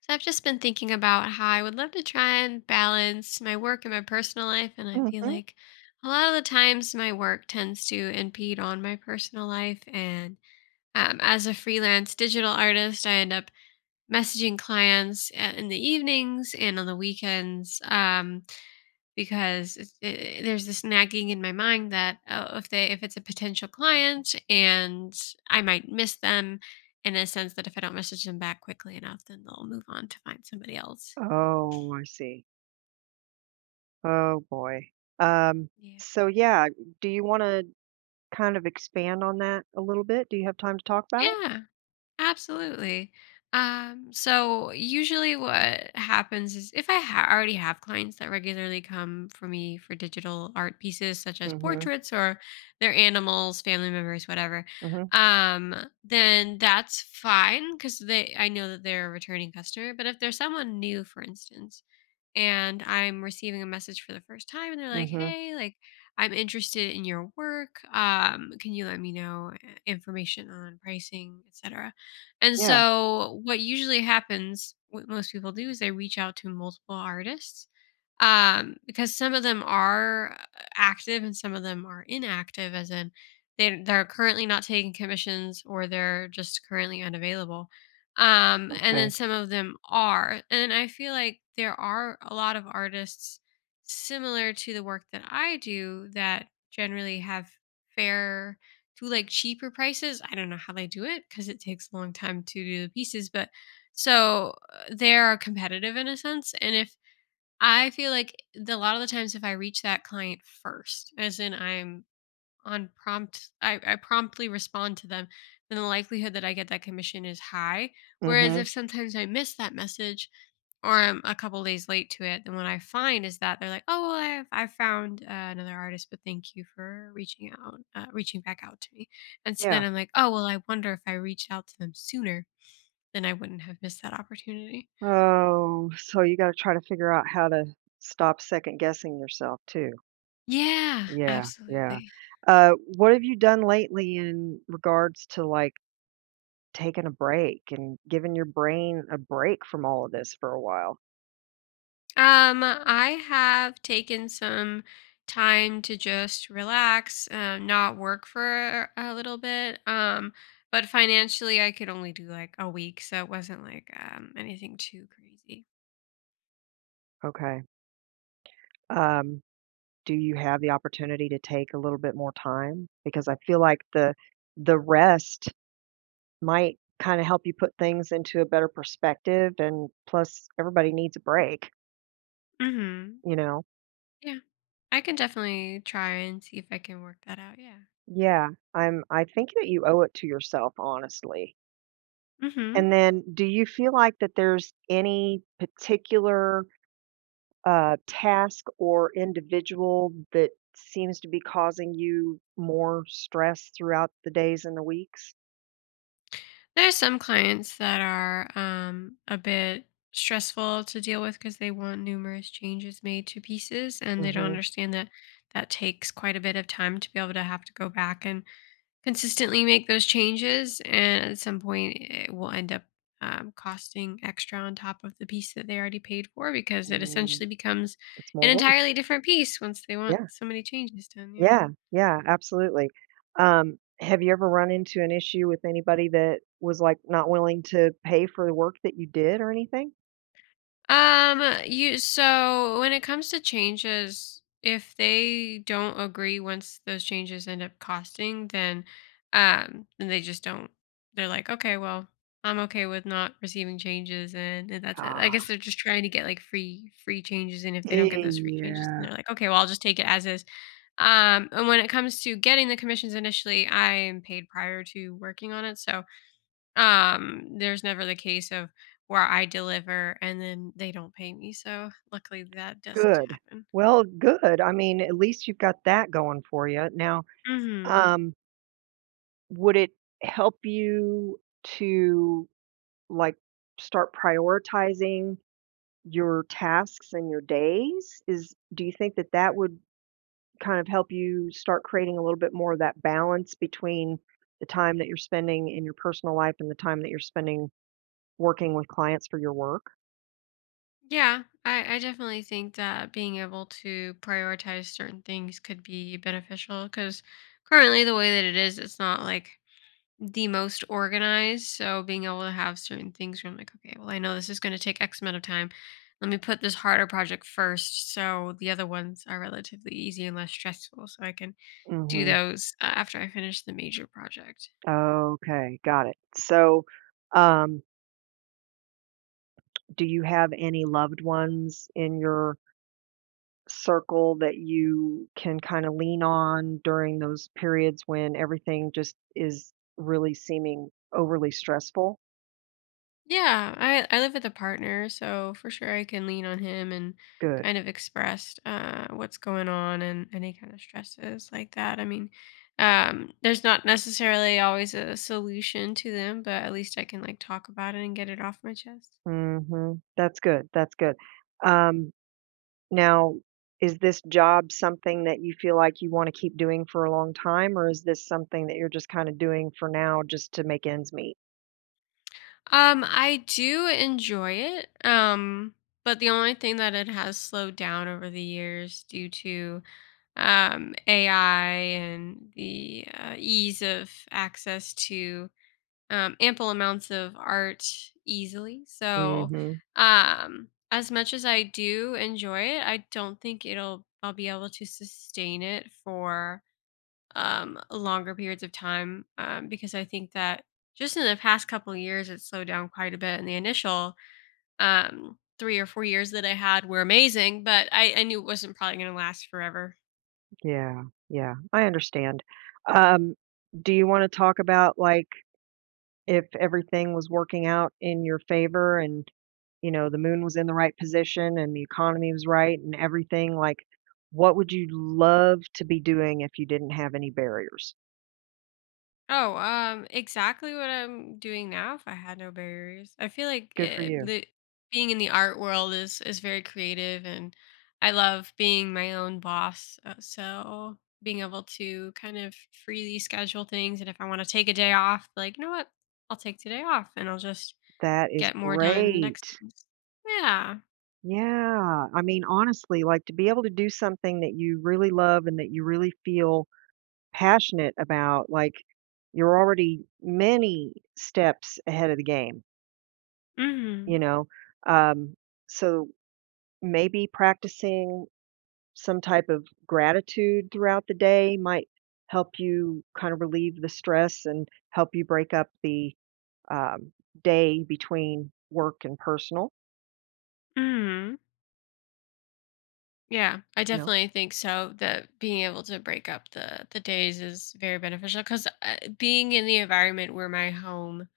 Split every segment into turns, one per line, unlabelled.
So I've just been thinking about how I would love to try and balance my work and my personal life. And I feel
Mhm.
like a lot of the times my work tends to impede on my personal life. And as a freelance digital artist, I end up messaging clients in the evenings and on the weekends. Because there's this nagging in my mind that oh, if it's a potential client and I might miss them, in a sense that if I don't message them back quickly enough, then they'll move on to find somebody else.
Oh, I see. Oh, boy. Um,
Yeah.
so yeah, do you wanna kind of expand on that a little bit? Do you have time to talk about it?
Yeah. Absolutely. So usually what happens is if I already have clients that regularly come for me for digital art pieces such as
Mm
portraits or their animals, family members, whatever,
mhm, mm mhm,
um, then that's fine because they I know that they're a returning customer. But if there's someone new, for instance, and I'm receiving a message for the first time and they're
mm
like,
mhm.
"Hey, like I'm interested in your work. Can you let me know information on pricing, etc.?" And
Yeah,
so what usually happens what most people do is they reach out to multiple artists because some of them are active and some of them are inactive, as in they're currently not taking commissions or they're just currently unavailable, and then
okay.
some of them are. And I feel like there are a lot of artists similar to the work that I do that generally have fair to like cheaper prices. I don't know how they do it because it takes a long time to do the pieces, but so they're competitive in a sense. And if I feel like the a lot of the times if I reach that client first, as in I'm on prompt I promptly respond to them, then the likelihood that I get that commission is high.
Mm
Whereas
mhm,
if sometimes I miss that message or I'm a couple days late to it, then what I find is that they're like, "Oh, well, I found another artist, but thank you for reaching out, reaching back out to me." And so
yeah.
then I'm like, "Oh, well, I wonder if I reached out to them sooner, then I wouldn't have missed that opportunity."
Oh, so you gotta try to figure out how to stop second guessing yourself too.
Yeah,
Yeah, yeah.
absolutely.
What have you done lately in regards to, like, taking a break and giving your brain a break from all of this for a while?
I have taken some time to just relax, not work for a little bit. But financially, I could only do like a week, so it wasn't like anything too crazy.
Okay. Um do you have the opportunity to take a little bit more time? Because I feel like the rest might kind of help you put things into a better perspective, and plus everybody needs a break,
Mm-hmm.
you know.
Yeah, I can definitely try and see if I can work that out. Yeah.
Yeah, I think that you owe it to yourself, honestly.
Mm-hmm.
And then do you feel like that there's any particular task or individual that seems to be causing you more stress throughout the days and the weeks?
There are some clients that are a bit stressful to deal with because they want numerous changes made to pieces and they don't
Mm-hmm.
understand that that takes quite a bit of time to be able to have to go back and consistently make those changes. And at some point, it will end up costing extra on top of the piece that they already paid for, because it essentially becomes
It's
an
more work.
entirely different piece once they want
Yeah,
so many changes done. Yeah.
yeah, yeah, absolutely. Have you ever run into an issue with anybody that was, like, not willing to pay for the work that you did or anything?
You So when it comes to changes, if they don't agree once those changes end up costing, then they just don't, they're like, okay, well, I'm okay with not receiving changes, and that's it. I guess
Ah.
they're just trying to get like free changes, and if they don't get
Eh,
those free changes,
yeah.
then they're like, okay, well, I'll just take it as is. And when it comes to getting the commissions initially, I'm paid prior to working on it. So there's never the case of where I deliver and then they don't pay me, so luckily that doesn't
Good.
happen.
Well, good. I mean, at least you've got that going for you. Now,
Mhm.
um, would it help you to, like, start prioritizing your tasks and your days? Is do you think that that would kind of help you start creating a little bit more of that balance between the time that you're spending in your personal life and the time that you're spending working with clients for your work?
Yeah, I definitely think that being able to prioritize certain things could be beneficial. Because currently the way that it is, it's not, like, the most organized, so being able to have certain things where I'm like, "Okay, well, I know this is gonna take X amount of time. Let me put this harder project first so the other ones are relatively easy and less stressful so I can do
Mhm.
those after I finish the major project."
Okay, got it. So, um, do you have any loved ones in your circle that you can kind of lean on during those periods when everything just is really seeming overly stressful?
Yeah, I live with a partner, so for sure I can lean on him and
Good.
kind of express what's going on and any kind of stresses like that. I mean, there's not necessarily always a solution to them, but at least I can like talk about it and get it off my chest.
Mhm. That's good, that's good. Um. Now, is this job something that you feel like you wanna keep doing for a long time, or is this something that you're just kinda doing for now just to make ends meet?
I do enjoy it. But the only thing that it has slowed down over the years due to AI and the ease of access to ample amounts of art easily. So,
Mhm.
as much as I do enjoy it, I don't think it'll I'll be able to sustain it for longer periods of time, because I think that just in the past couple of years it slowed down quite a bit. And the initial 3 or 4 years that I had were amazing, but I knew it wasn't probably going to last forever.
Yeah, yeah. I understand. Um, do you wanna talk about, like, if everything was working out in your favor and, you know, the moon was in the right position and the economy was right and everything, like, what would you love to be doing if you didn't have any barriers?
Oh, exactly what I'm doing now if I had no barriers. I feel
Good for you.
the being in the art world is very creative and I love being my own boss. So being able to kind of freely schedule things, and if I want to take a day off, like, you know what? I'll take today off and I'll just
That is
get more done the next
great.
day. Yeah.
Yeah, I mean, honestly, like, to be able to do something that you really love and that you really feel passionate about, like, you're already many steps ahead of the game, you
Mhm.
know? Um, so maybe practicing some type of gratitude throughout the day might help you kind of relieve the stress and help you break up the, um, day between work and personal,
Mhm. Yeah, I
you know?
definitely think so. That being able to break up the days is very beneficial, because being in the environment where my home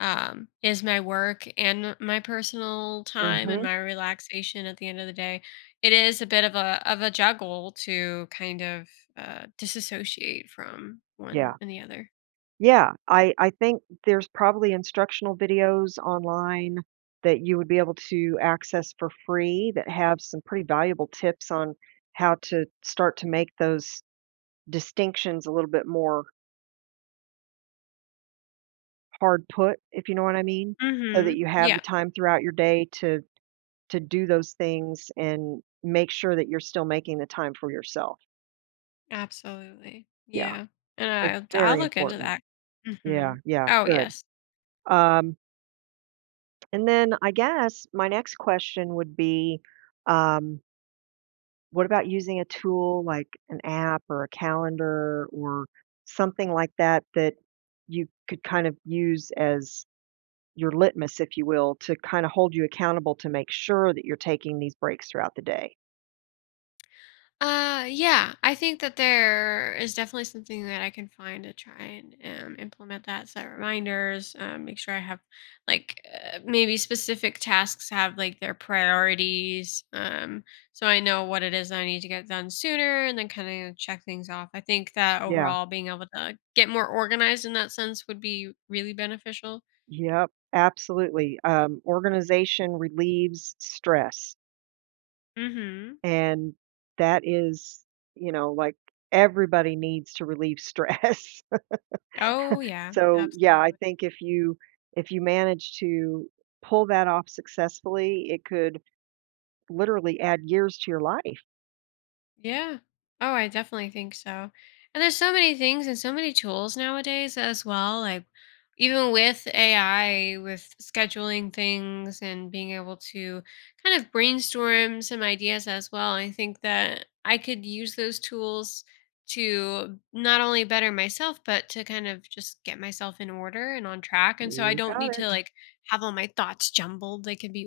is my work and my personal time and
Mhm.
my relaxation, at the end of the day, it is a bit of a juggle to kind of disassociate from one
Yeah.
and the other.
Yeah, I think there's probably instructional videos online that you would be able to access for free that have some pretty valuable tips on how to start to make those distinctions a little bit more hard put, if you know what I mean, so
Mm-hmm.
that you have the
Yeah,
time throughout your day to do those things and make sure that you're still making the time for yourself.
absolutely.
Yeah,
Yeah, and
it's
I'll
very
look into
important.
that.
Yeah,
Mm-hmm.
yeah,
Oh
good.
yes.
Um. And then I guess my next question would be, um, what about using a tool like an app or a calendar or something like that that you could kind of use as your litmus, if you will, to kind of hold you accountable to make sure that you're taking these breaks throughout the day?
Yeah, I think that there is definitely something that I can find to try and implement that, set reminders, make sure I have like maybe specific tasks have like their priorities. So I know what it is that I need to get done sooner and then kind of check things off. I think that
Yeah.
overall being able to get more organized in that sense would be really beneficial.
Yep. Absolutely. Organization relieves stress.
Mm-hmm.
And that is, you know, like everybody needs to relieve stress.
Oh, yeah,
So, yeah, I
absolutely.
think if you manage to pull that off successfully, it could literally add years to your life.
Yeah. Oh, I definitely think so. And there's so many things and so many tools nowadays as well. Like even with AI, with scheduling things and being able to kind of brainstorm some ideas as well. I think that I could use those tools to not only better myself, but to kind of just get myself in order and on track. And so I
You
don't
got
need to
it.
like have all my thoughts jumbled. They can be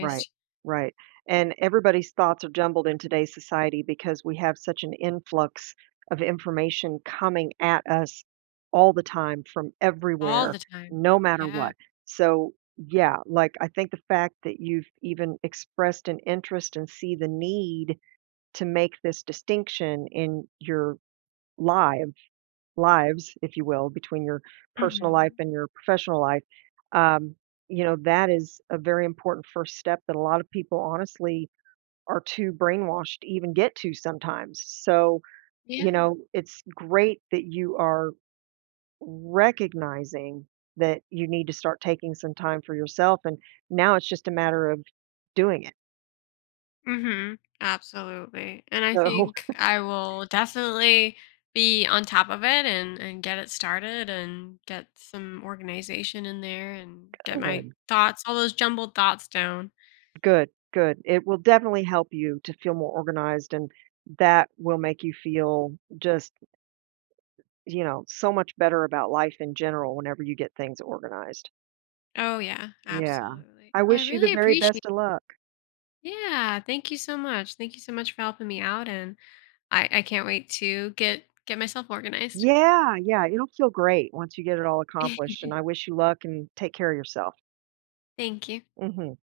Right. Right. And everybody's thoughts are jumbled in today's society because we have such an influx of information coming at us all the time from
all
everywhere,
the time.
no matter
Yeah.
what. So, yeah, like I think the fact that you've even expressed an interest and see the need to make this distinction in your live lives, if you will, between your personal life
Hmm.
and your professional life, um, you know, that is a very important first step that a lot of people honestly are too brainwashed to even get to sometimes. So, you
Yeah.
know, it's great that you are recognizing that you need to start taking some time for yourself. And now it's just a matter of doing it.
Mm-hmm. Absolutely. And I
So,
think I will definitely be on top of it and get it started and get some organization in there and get my thoughts, all those jumbled thoughts down.
good, good. It will definitely help you to feel more organized, and that will make you feel just, you know, so much better about life in general whenever you get things organized.
Oh yeah,
Yeah.
absolutely.
I
Well, I
wish you the
really
very
appreciate
best
it.
of luck.
Yeah, thank you so much. Thank you so much for helping me out, and I can't wait to get myself organized.
Yeah, yeah, it'll feel great once you get it all accomplished, and I wish you luck and take care of yourself.
Thank you.
Mhm.